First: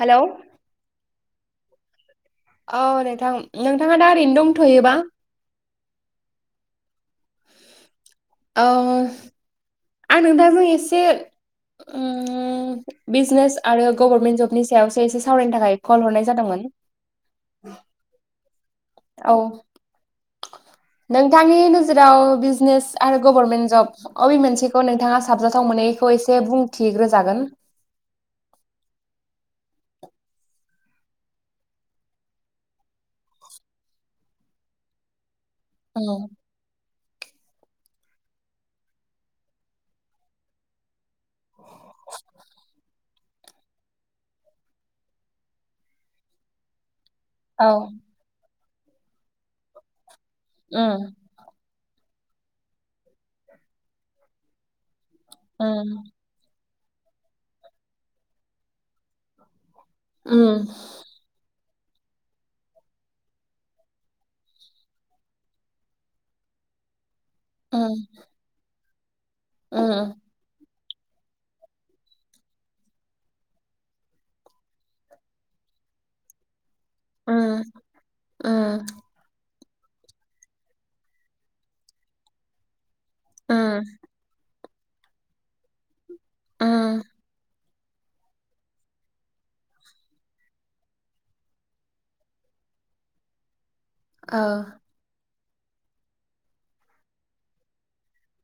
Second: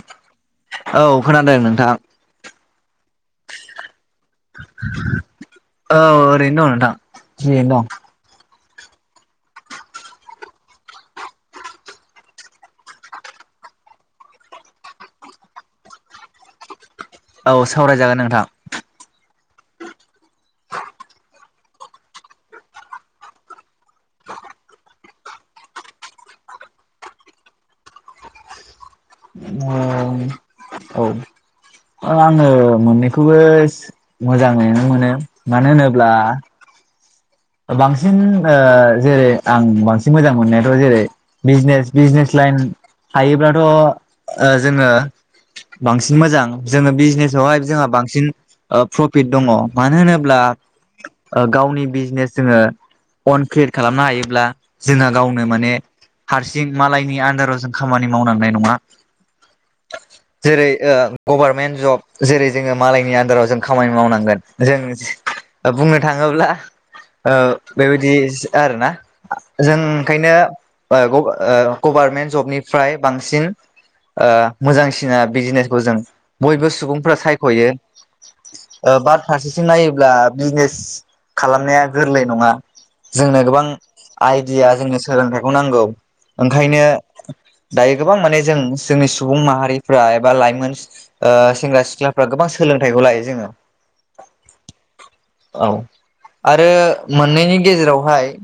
Hello औ खोनादों नोंथां औ नोंथां नोंथाङा दा ओरैनो दंथ'योबा औ ओरैनो दं नोंथां जिरायना दं औ आं नोंथांजों एसे उम बिजनेस आरो गभर्नमेन्ट जबनि सायावसो एसे सावरायनो थाखाय कल हरनाय जादोंमोन औ सावरायजागोन नोंथां औ नोंथांनि नोजोराव बिजनेस आरो गभर्नमेन्ट जब अ बेे मोनसेखौ नोंथाङा साबजाथाव मोनैखौ एसे बुंथिग्रोजागोन ओम औ ओ आङो मोननैखौबो मोजाङैनो मोनो मानो होनोब्ला उम बांसिन ओ‌ जेरै आं बांसिन मोजां मोननायाथ' जेरै- बिजनेस बिजनेस लाइन थायोब्लाथ' ओ जोङो बांसिन मोजां जोङो बिजनेसावहाय औ जोंहा बांसिन प्रफिट दङ मानो होनोब्ला ओम गावनि बिजनेस जोङो अन क्रियेट खालामनो हायोब्ला जोंहा गावनि माने उम हारसिं मालायनि आन्दाराव जों खामानि मावलांनाय नङा उम जेरै गभारमेन्ट जब जेरै जोङो मालायनि आन्दाराव जों खामानि मावनांगोन जों बुंनो थाङोब्ला उम बेबायदि आरो ना जों उम ओंखायनो ओ गभारनमेन्ट जबनिफ्राय बांसिन मोजांसिना बिजनेसखौ जों बयबो सुबुं फोरा उम सायख'यो उम ओ बाद फारसेथिं नायोब्ला बिजनेस खालामनाया गोरलै नङा जोंनो गोबां उम आइडिया जोंनो सोलोंथाइखौ नांगौ ओंखायनो उम दायो गोबां माने जों जोंनि सुबुं माहारिफ्रा एबा लाइमोन ओ सेंग्रा सिख्लाफ्रा गोबां सोलोंथाइखौ लायो जोङो औ औ आरो मोननैनि गेजेरावहाय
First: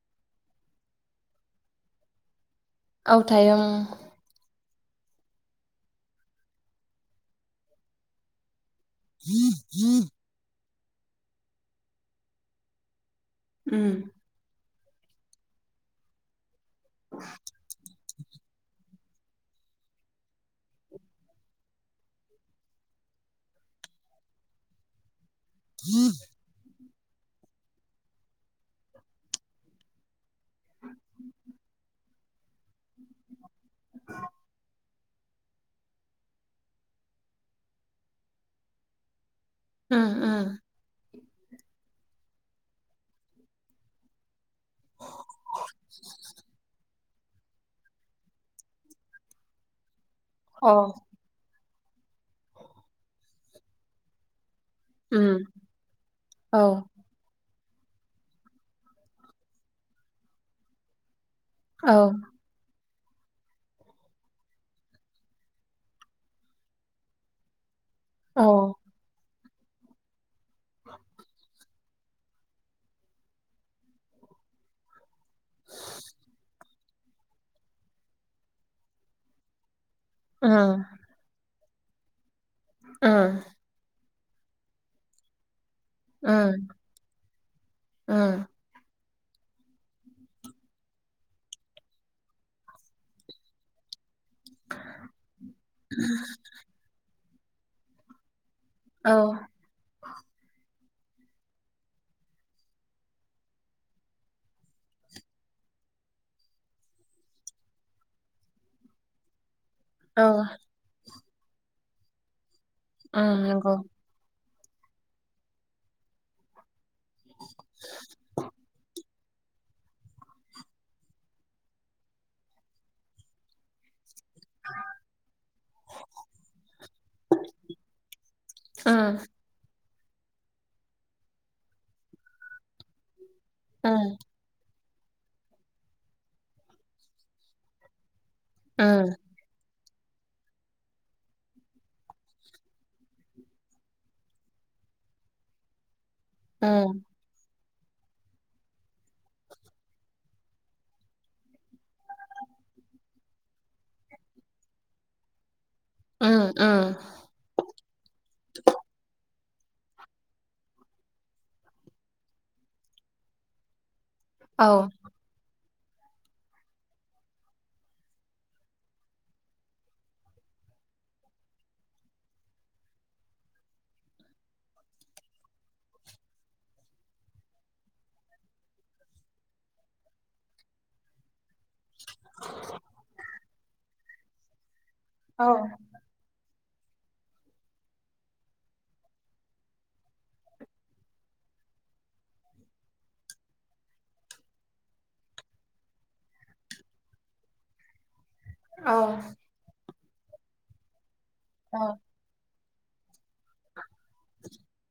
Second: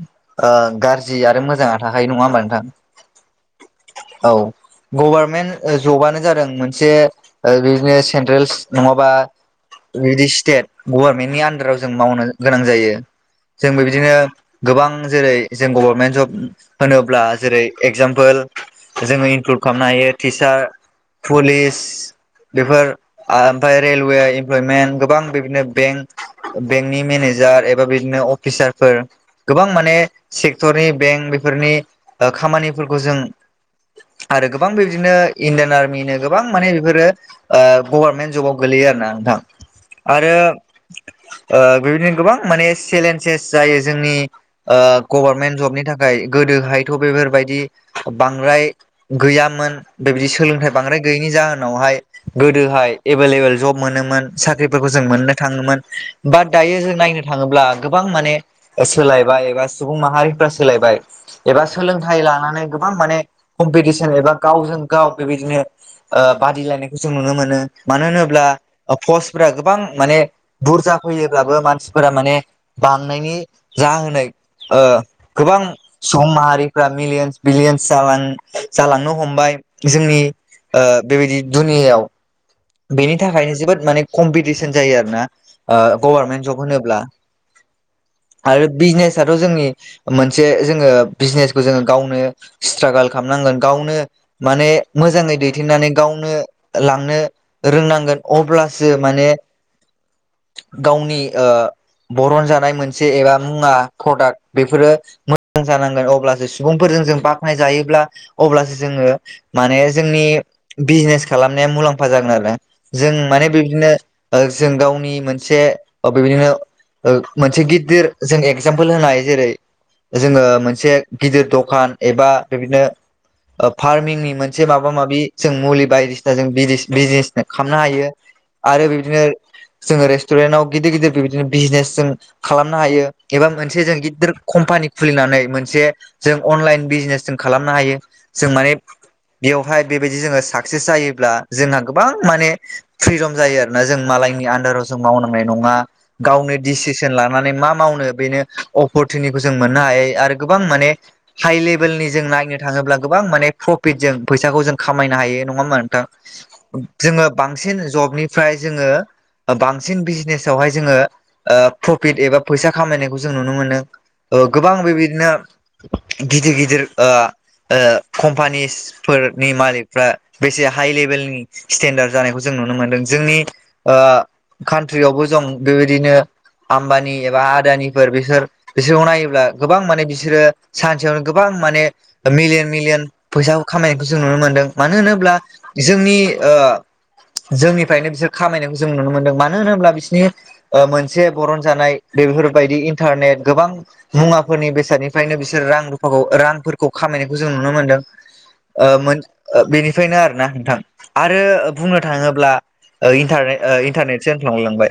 ओ गाज्रि आरो मोजाङा थाखायो नङा होमबा नोंथां औ थायो ओं औ गभारनमेन्ट जबानो जादों मोनसे बिदिनो सेन्ट्रेल नङाबा बिदि स्टेट गभारनमेन्टनि आन्दाराव जों मावनो गोनां जायो जोंबो उम बिदिनो गोबां जेरै जों गभर्नमेन्ट जब होनोब्ला जेरै एगजामपोल जोङो इनक्लुभ खालामनो हायो टिचार पुलिस बेफोर ओमफ्राय रेलवे इमप्लयमेन्ट गोबां बेदिनो बेंक बेंकनि मेनेजार एबा बिदिनो अफिसारफोर गोबां माने सेक्टरनि बेंक बेफोरनि खामानिफोरखौ जों आरो गोबां बेबदिनो इण्डियान आर्मिनो गोबां माने बेफोरो गभारनमेन्ट जबाव गोलैयो आरो ना उम नोंथां आरो उम ओ बेबायदिनो गोबां माने चेलेन्जेस जायो जोंनि ओ गभारनमेन्ट जबनि थाखाय गोदोहायथ' बेफोरबायदि बांद्राय गैयामोन बेबायदि सोलोंथाइ अ बांद्राय गैयैनि जाहोनावहाय गोदोहाय एभेलेबेल जब मोनोमोन साख्रिफोरखौ जों उम मोननो थाङोमोन बा औ दायो जों नायनो थाङोब्ला गोबां माने सोलायबाय एबा सुबुं माहारिफ्रा सोलायबाय एबा औ सोलोंथाइ लानानै गोबां माने कमपिटिसन एबा गावजों गाव बेबायदिनो बादिलायनायखौ जों नुनो मोनो मानो औ होनोब्ला पस्टफोरा गोबां माने बुरजा फैयोब्लाबो मानसिफोरा माने बांनायनि जाहोनाय गोबां सुबुं माहारि मिलियन्स बिलिन्स जालांनो हमबाय जोंनि उम बेबायदि दुनियायाव बेनि उम थाखायनो जोबोद माने कम्पिटिसन जायो आरोना गभारनमेन्ट जब उम होनोब्ला उम आरो बिजनेसथ' जोंनि मोनसे जोङो बिजनेसखौ जोङो गावनो स्ट्रागोल खालामनांगोन गावनो। माने मोजाङै दैदेननानै गावनो लांनो रोंनांगोन। अब्लासो औ माने। गावनि ओ बरन जानाय मोनसे एबा मुवा प्रडाक्ट बेफोरो। मोजां जानांगोन अब्लासो सुबुंफोरजों जों बाख्नाय जायोब्ला अब्लासो जोङो माने औ जोंनि बिजनेस खालामनाया मुलाम्फा जागोन आरो जों उम माने नंगौ बेदिनो जों गावनि मोनसे बेबायदिनो मोनसे गिदिर जों एगजामपोल होनो हायो जेरै जोङो मोनसे गिदिर दखान एबा बेदिनो फार्मिंनि मोनसे माबा माबि जों मुलि बायदिसिना जों बिजनेस खालामनो हायो। आरो उम बिदिनो जोङो रेस्टुरेन्टाव गिदिर गिदिर बिबदिनो बिजनेस जों खालामनो हायो एबा मोनसे जों उम गिदिर कम्पानि खुलिनानै मोनसे जों अनलाइन बिजनेस जों खालामनो हायो जों माने उम बेवहाय बेबायदि जोङो साक्सेस जायोब्ला जोंहा गोबां माने फ्रिदम जायो आरोना जों मालायनि आ। राव जों मावनांनाय नंङा गावनो उम डिसिसन लानो माने मा मावनो बेनो अपरसुनिटिखौ जों मोननो हायो आरो गोबां माने। हाइ लेभेलनि जों नायनो थाङोब्ला गोबां माने प्रफिट जों फैसाखौ जों खामायनो हायो नङा हा नोंथां। उम जोङो बांसिन जबनिफ्राय जोङो। बांसिन बिजनेसावहाय जोङो प्रफिट एबा फैसा खामायनायखौ जों नुनो मोनो। औ गोबां बेबायदिनो गिदिर गिदिर कम्पानिस। फोरनि मालिकफ्रा बेसे हाइ लेभेलनि स्टेन्डार्ड जानायखौ जों नुनो मोनदों जोंनि। कान्ट्रियावबो जं बेबायदिनो आम्बानि एबा आदानिफोर बिसोर। बिसोरखौ नायोब्ला गोबां माने बिसोरो सानसेयावनो गोबां माने। मिलियन मिलियन फैसा खामायनायखौ जों नुनो मोनदों मानो होनोब्ला। औ जोंनि जोंनिफ्रायनो बिसोर खामायनायखौ जों नुनो मोनदों। मानो होनोब्ला बिसनि मोनसे बरन जानाय बेफोरबायदि इन्टारनेट गोबां। मुवाफोरनि बेसादनिफ्रायनो बिसोर रां रुफाखौ रांफोरखौ खामायनायखौ जों नुनो मोन्दों। औ मोन बेनिफ्रायनो आरोोना नोंथां आरो बुंनो थाङोब्ला। इन्टारने इन्टारनेटसो होन्लांललांबाय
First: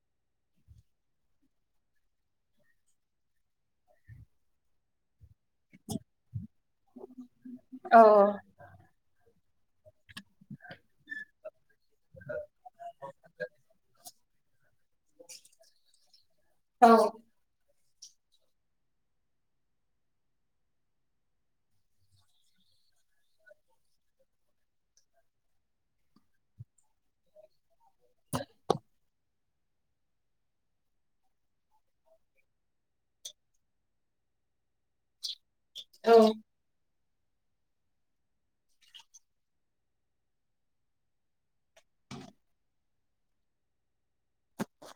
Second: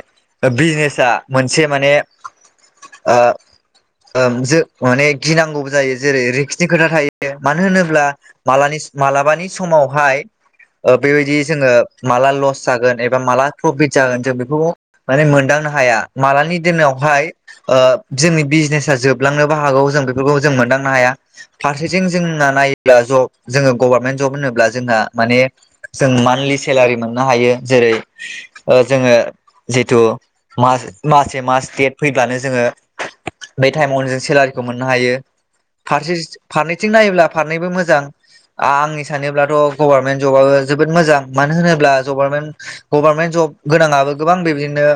बिजनेसा मोनसे माने। ज माने गिनांगौबो जायो जेरै रि। बि खोथा थायो मानो औ होनोब्ला मालानि। मालाबानि समावहाय बेबायदि जोङो माला लस जागोन एबा माला प्रफिट। ज जों बेखौ माने मोनदांनो हाया मालानि दिनावहाय जोंनि बिजनेसा जोबलांनोबो हागौ जों बेफोरखौ जों मोनदांनो हाया। फारसेथिं जोंना नायोब्ला जब जोङो गभारनमेन्ट जब होनोब्ला जोंहा माने जों मान्थलि सेलारि मोननो हायो जेरै जोङो जिथु म मासे मास देट फैब्लानो जोङो बे टाइमावनो जों सेलारिखौ मोननो हायो फारसे फार नायोब्ला फारनैबो मोजां। आंनि सानोब्लाथ' गभारनमेन्ट जबाबो जोबोद मोजां मानो होनोब्ला गभारनमेन्ट गभारनमेन्ट जब गोनाङआबो गोबां बिदिनो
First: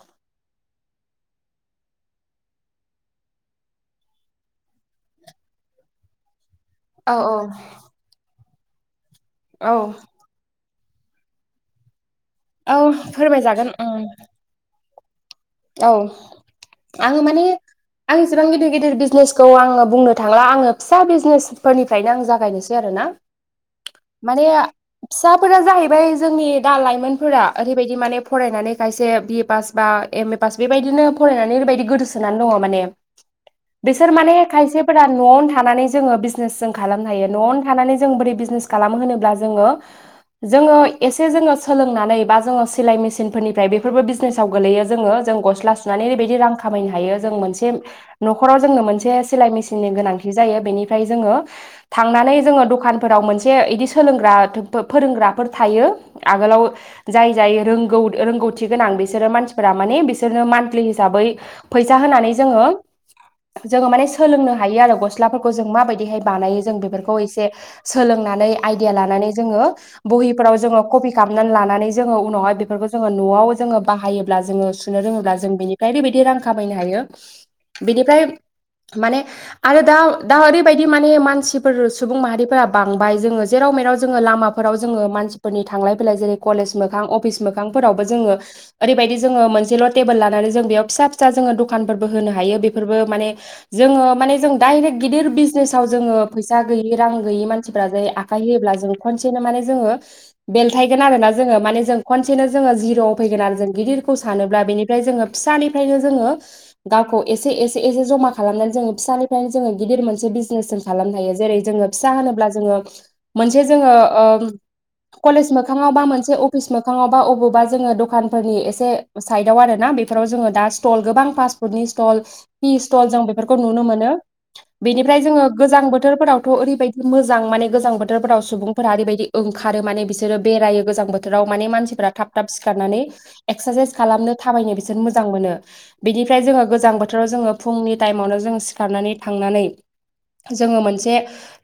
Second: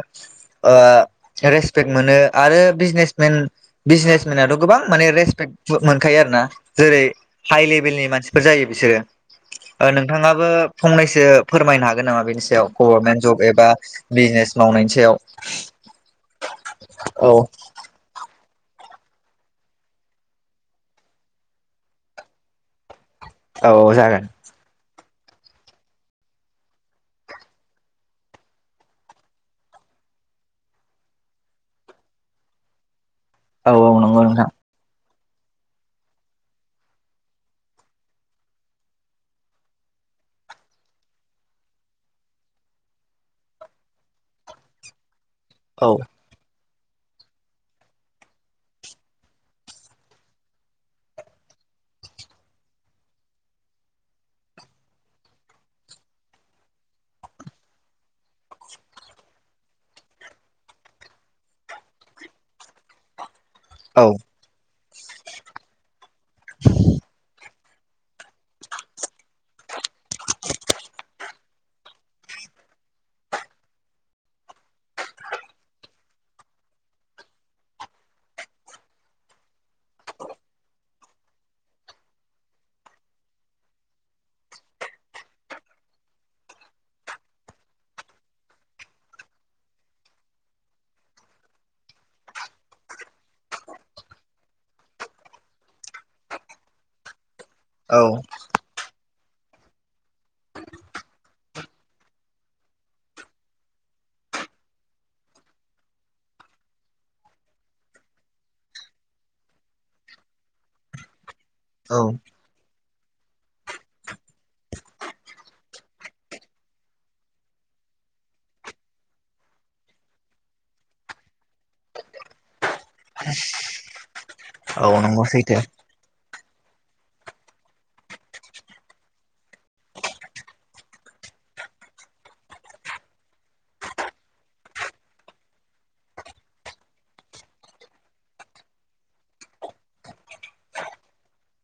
रेसपेक्ट मोनो आरो बिजनेसमेन बिजनेसमनाथ' गोबां माने रेसपेक्ट मोनखायो आरो ना जेरै औ हाइ लेभेलनि मानसिफोर जायो बिसोरो नोंथाङाबो फंनैसो फोरमायनो हागोन नामा बेनि सायाव औ गभर्नमेन्ट जब फोरमायजागोन एबा उम बिजनेस मावनायनि सायाव औ आङो औ माने आं एसेबां गिदिर गिदिर बिजनेसखौ आङो बुंनो थांला आङो फिसा बिजनेसफोरनिफ्रायनो आं जागायनोसै ज आरो ना। औ जागोन माने फिसाफोरा जाहैबाय जोंनि दा लाइमोनफोरा ओरैबायदि माने फरायनानै खायसे बि ए पास बा एम ए पास बेबायदिनो फरायनानै ओरैबायदि गोदोसोनानै दङ माने। औ औ बिसोर नंगौ माने नोंथां खायसे [unintelligible] न'आवनो थानानै जोङो बिजनेस जों खालामनो हायो। न'आवनो थानानै जों बोरै बिजनेस खालामो होनोब्ला जोङो जोङो एसे जोङो सोलोंनानै बा जोङो सिलाय मेसिनफोरनिफ्राय बेफोरबो बिजनेसाव गोलैयो ज जोङो जों गस्ला औ सुनानै ओबायदि रां खामायनो हायो। जों मोनसे न'खराव जोंनो मोनसे सिलाय मेसििननि गोनांथि जायो बेनिफ्राय जोङो थांनानै जोङो दखानफोराव मोनसे बिदि सोलोंग्रा फोरोंग्राफोर थायो। आगोलाव जाय जाय रोंगौ रोंगौथि गोनां बिसोरो मानसि फोर माने बिसोरनो मान्थलि हिसाबै फैसा होनानै जोङो जोङो औ माने सोलोंनो हायो आरो गस्लाफोरखौ जों माबायदिहाय बानायो जों बेफोरखौ एसे सोलों [unintelligible] खालामनानै लानानै जोङो उनावहाय बेफोरखौ जोङो न'आव जोङो बाहायो। जोङो सुनो रोङोब्ला जों बिनिफ्राय बेबायदि रां खामायनो हायो। बेनिफ्राय माने आरो दा- दा ओरैबायदि माने मानसिफोर सुबुं माहारिफोरा बांबाय जोङो जेराव मेराव जोङो लामा [unintelligible] मानसिनि थांलाय फैलाया जेरै कलेज मोखां अफिस मोखांफोरावबो जों एरैबायदि जोङो मोनसेल' टेबोल लानानै जों बेयाव फिसा- फिसा जोङो दखानफोरबो होनो हायो। बेफोरबो माने जोङो माने जों डाइरेक्ट गिदिर बिजनेसाव जोङो फैसा गैयि रां गैयि [unintelligible] मानसिफोरा औ जाय आखाइ होयोब्ला जों खनसेनो माने जोङो बेलथायगोन आरो ना जोङो माने जों खनसेनो जोङो जिर'आव फैगोन आरो जों गिदिर [unintelligible] सानोब्ला बेनिफ्राय जोङो फिसानिफ्रायनो जोङो गावखौ एसे- एसे -एसे जमा खालामनानै जोङो फिसानिफ्रायनो जोङो गिदिर मोनसे बिजनेस खालामनो हायो जेरै जोङो औ फिसा होनोब्ला जोङो मोनसे जोङो ओ कलेज मोखाङावबा मोनसे अफिस मोखाङावबा बबावबा जोङो दखानफोरनि एसे साइदाव आरो ना बेफोराव जोङो दा स्टल गोबां पास्टफुडनि स्टल पि स्टल जों बेफोरखौ नुनो मोनो औ बेनिफ्राय नंगौ जोङो सैथो गोजां बोथोरफोरावथ' ओरैबायदि मोजां माने गोजां बोथोरफोराव सुबुंफोरा ओरैबायदि ओंखारो माने बिसोरो बेरायो गोजां बोथोराव माने मानसिफोरा थाब खाबथाब सिखारनानै एक्सारसाइस खालामनो थाबायनो बिसोर मोजां मोनो। बिनिफ्राय जोङो गोजां बोथोराव जोङो फुंनि टाइमावनो जोङो सिखारनानै थांनानै जोङो मोनसे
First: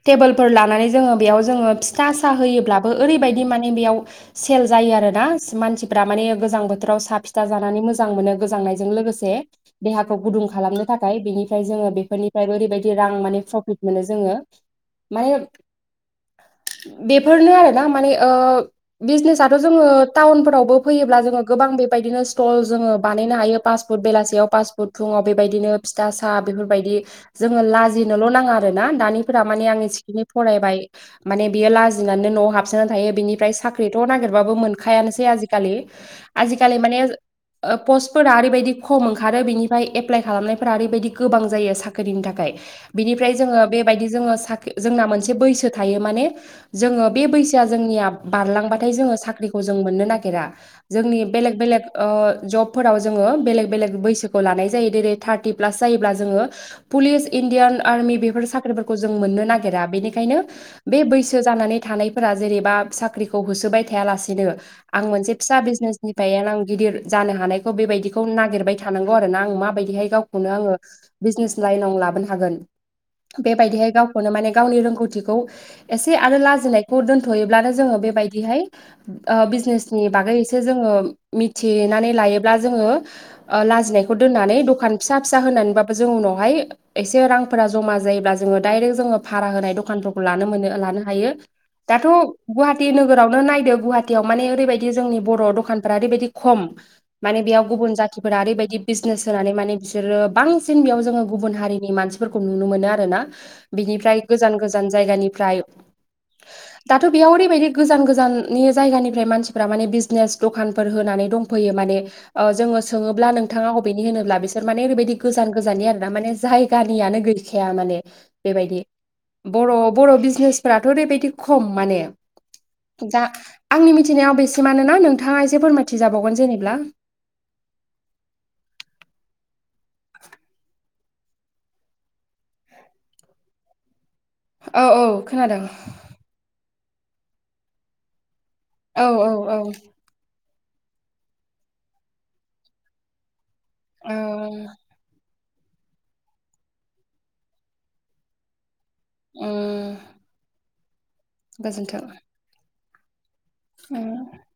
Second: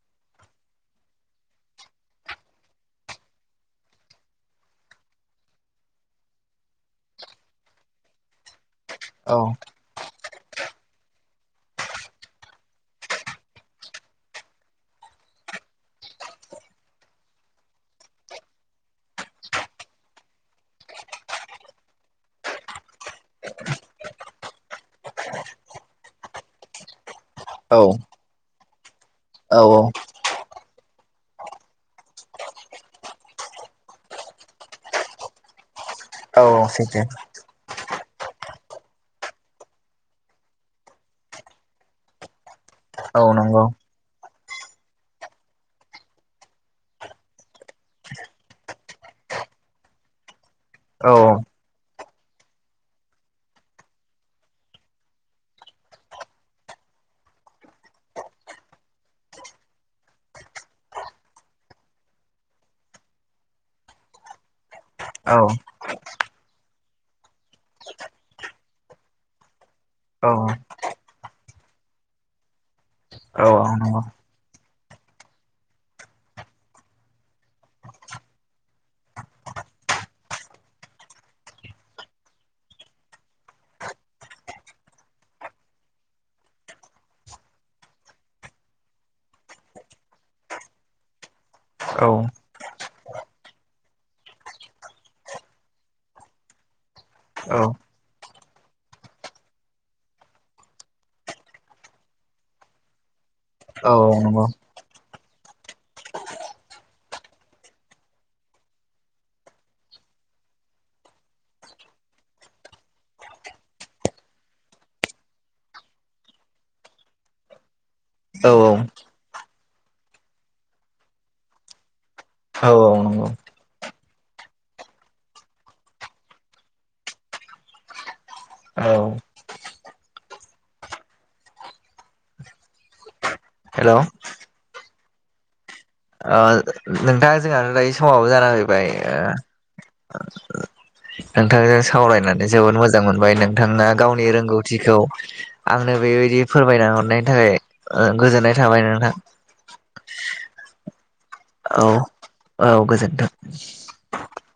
टेबोलफोर लानानै जोङो बेयाव जोङो फिथा साहोयोब्लाबो ओरैबायदि माने बेयाव सेल जायो आरोना मानसिफोरा माने गोजां बोथोराव [unintelligible] फिथा जानानै मोजां मोनो गोजांनायजों लोगोसे औ देहाखौ गुदुं खालामनो थाखाय। बेनिफ्राय जोङो बेफोरनिफ्रायबो ओरैबायदि रां माने प्रफिट मोनो जोङो। माने बेफोरनो आरोना माने ओ बिजनेसथ' जोङो टाउनफोरावबो फैयोब्ला जोङो गोबां बे बेबायदिनो स्टल जोङो बानायनो हायो। पास फुट बेलासेयाव पास फुट फुङाव बेबायदिनो फिथा साहा बेफोरबायदि जोङो औ लाजिनोल' नाङा आरो ना दानिफोरा औ माने आंनि सिकिनि फरायबाय माने बियो लाजिनानै न'आव हाबसोनानै थायो। बिनिफ्राय साख्रिथ' नागिरबाबो मोनखायानोसै आजिखालि। औ आजिखालि माने सैथो पस्टफोरा ओरैबायदि खम ओंखारो बेनिफ्राय एप्लाइ खालामनायफोरा ओरैबायदि गोबां जायो साख्रिनि थाखाय। औ बिनिफ्राय जोङो नंगौ बेबायदि जोङो साख्रि जोंना मोनसे बैसो थायो माने जोङो बे बैसोआ जोंनिया बारलांबाथाय जोङो साख्रिखौ जों मोननो नागिरा। औ जोंनि बेलेग- बेलेग ओ जबफोराव जोङो बेलेग -बेलेग बैसोखौ लानाय जायो जेरै थार्टि प्लास जायोब्ला जोङो पुलिस, इण्डियान आर्मि बेफोर साख्रिफोरखौ जों मोननो नागिरा। बेनिखायनो बे बैसो जानानै थानायफोरा जेनेबा साख्रिखौ होसोबाय थायालासिनो आं मोनसे औ फिसा बिजनेस [unintelligible] आं गिदिर जानो हानायखौ बेबायदिखौ नागिरबाय थानांगौ आरो ना। आं माबायदिहाय औ गावखौनो आङो बिजनेस लाइनाव लाबोनो हागोन। औ बेबायदिहाय नंगौ गावखौनो माने गावनि रोंगौथिखौ एसे आरो लाजिनायखौ दोनथ'योब्लानो जोङो बेबायदिहाय बिजनेसनि बागै एसे जोङो मिथिनानै लायोब्ला जोङो लाजिनायखौ दोननानै दखान फिसा फिसा होनानैबाबो जों उनावहाय एसे रांफोरा जमा जायोब्ला जोङो दडायरेक्ट जोङो भारा होनाय दखानफोरखौ लानो मोनो लानो हायो औ दाथ' गुवाहाटि नोगोरावनो नायदो गुवाहाटियाव माने ओरैबायदि जोंनि बर' दखानफ्रा ओरैबायदि खम माने बेयाव गुबुन जाथिफोरा ओरैबायदि बिजनेस होनानै माने बिसोरो बांसिन बेयाव जोङो गुबुन हारिनि मानसि नुनो मोनो आरोना। बिनिफ्राय नंगौ गोजान- गोजान जायगानिफ्राय दाथ' बेयाव ओरैबायदि गोजान गोजाननि जायगानिफ्राय मानसिफोरा माने [unintelligible] [unintelligible] दखानफोर होनानै दंफैयो माने जोङो सोङोब्ला नोंथाङा अबेनि होनोब्ला? बिसोर माने ओरैबायदि गोजान गोजाननि आर ना माने जायगानियानो [unintelligible] जायखाया माने बेबायदि औ बर' बर' बिजनेसफोराथ' ओरैबायदि खम माने औ दा नंगौ आंनि मिथिनायाव बेसेमानोना नोंथाङा एसे फोरमायथिजाबावगोन जेनेब्ला औ हेलौ औ औ खोनादों आ नोंथाङा जोंहानो दायो समावबो जानानानै फैबाय औ ओ औ औ नोंथांजों सावरायनानै जोबोद मोजां मोनबाय नोंथाङा गावनि रोंगौथिखौ आंनो बेबायदि फोरमायना हरनायनि थाखाय गोजोननाय थाबाय नोंथां ओ औ औ गोजोनथों औ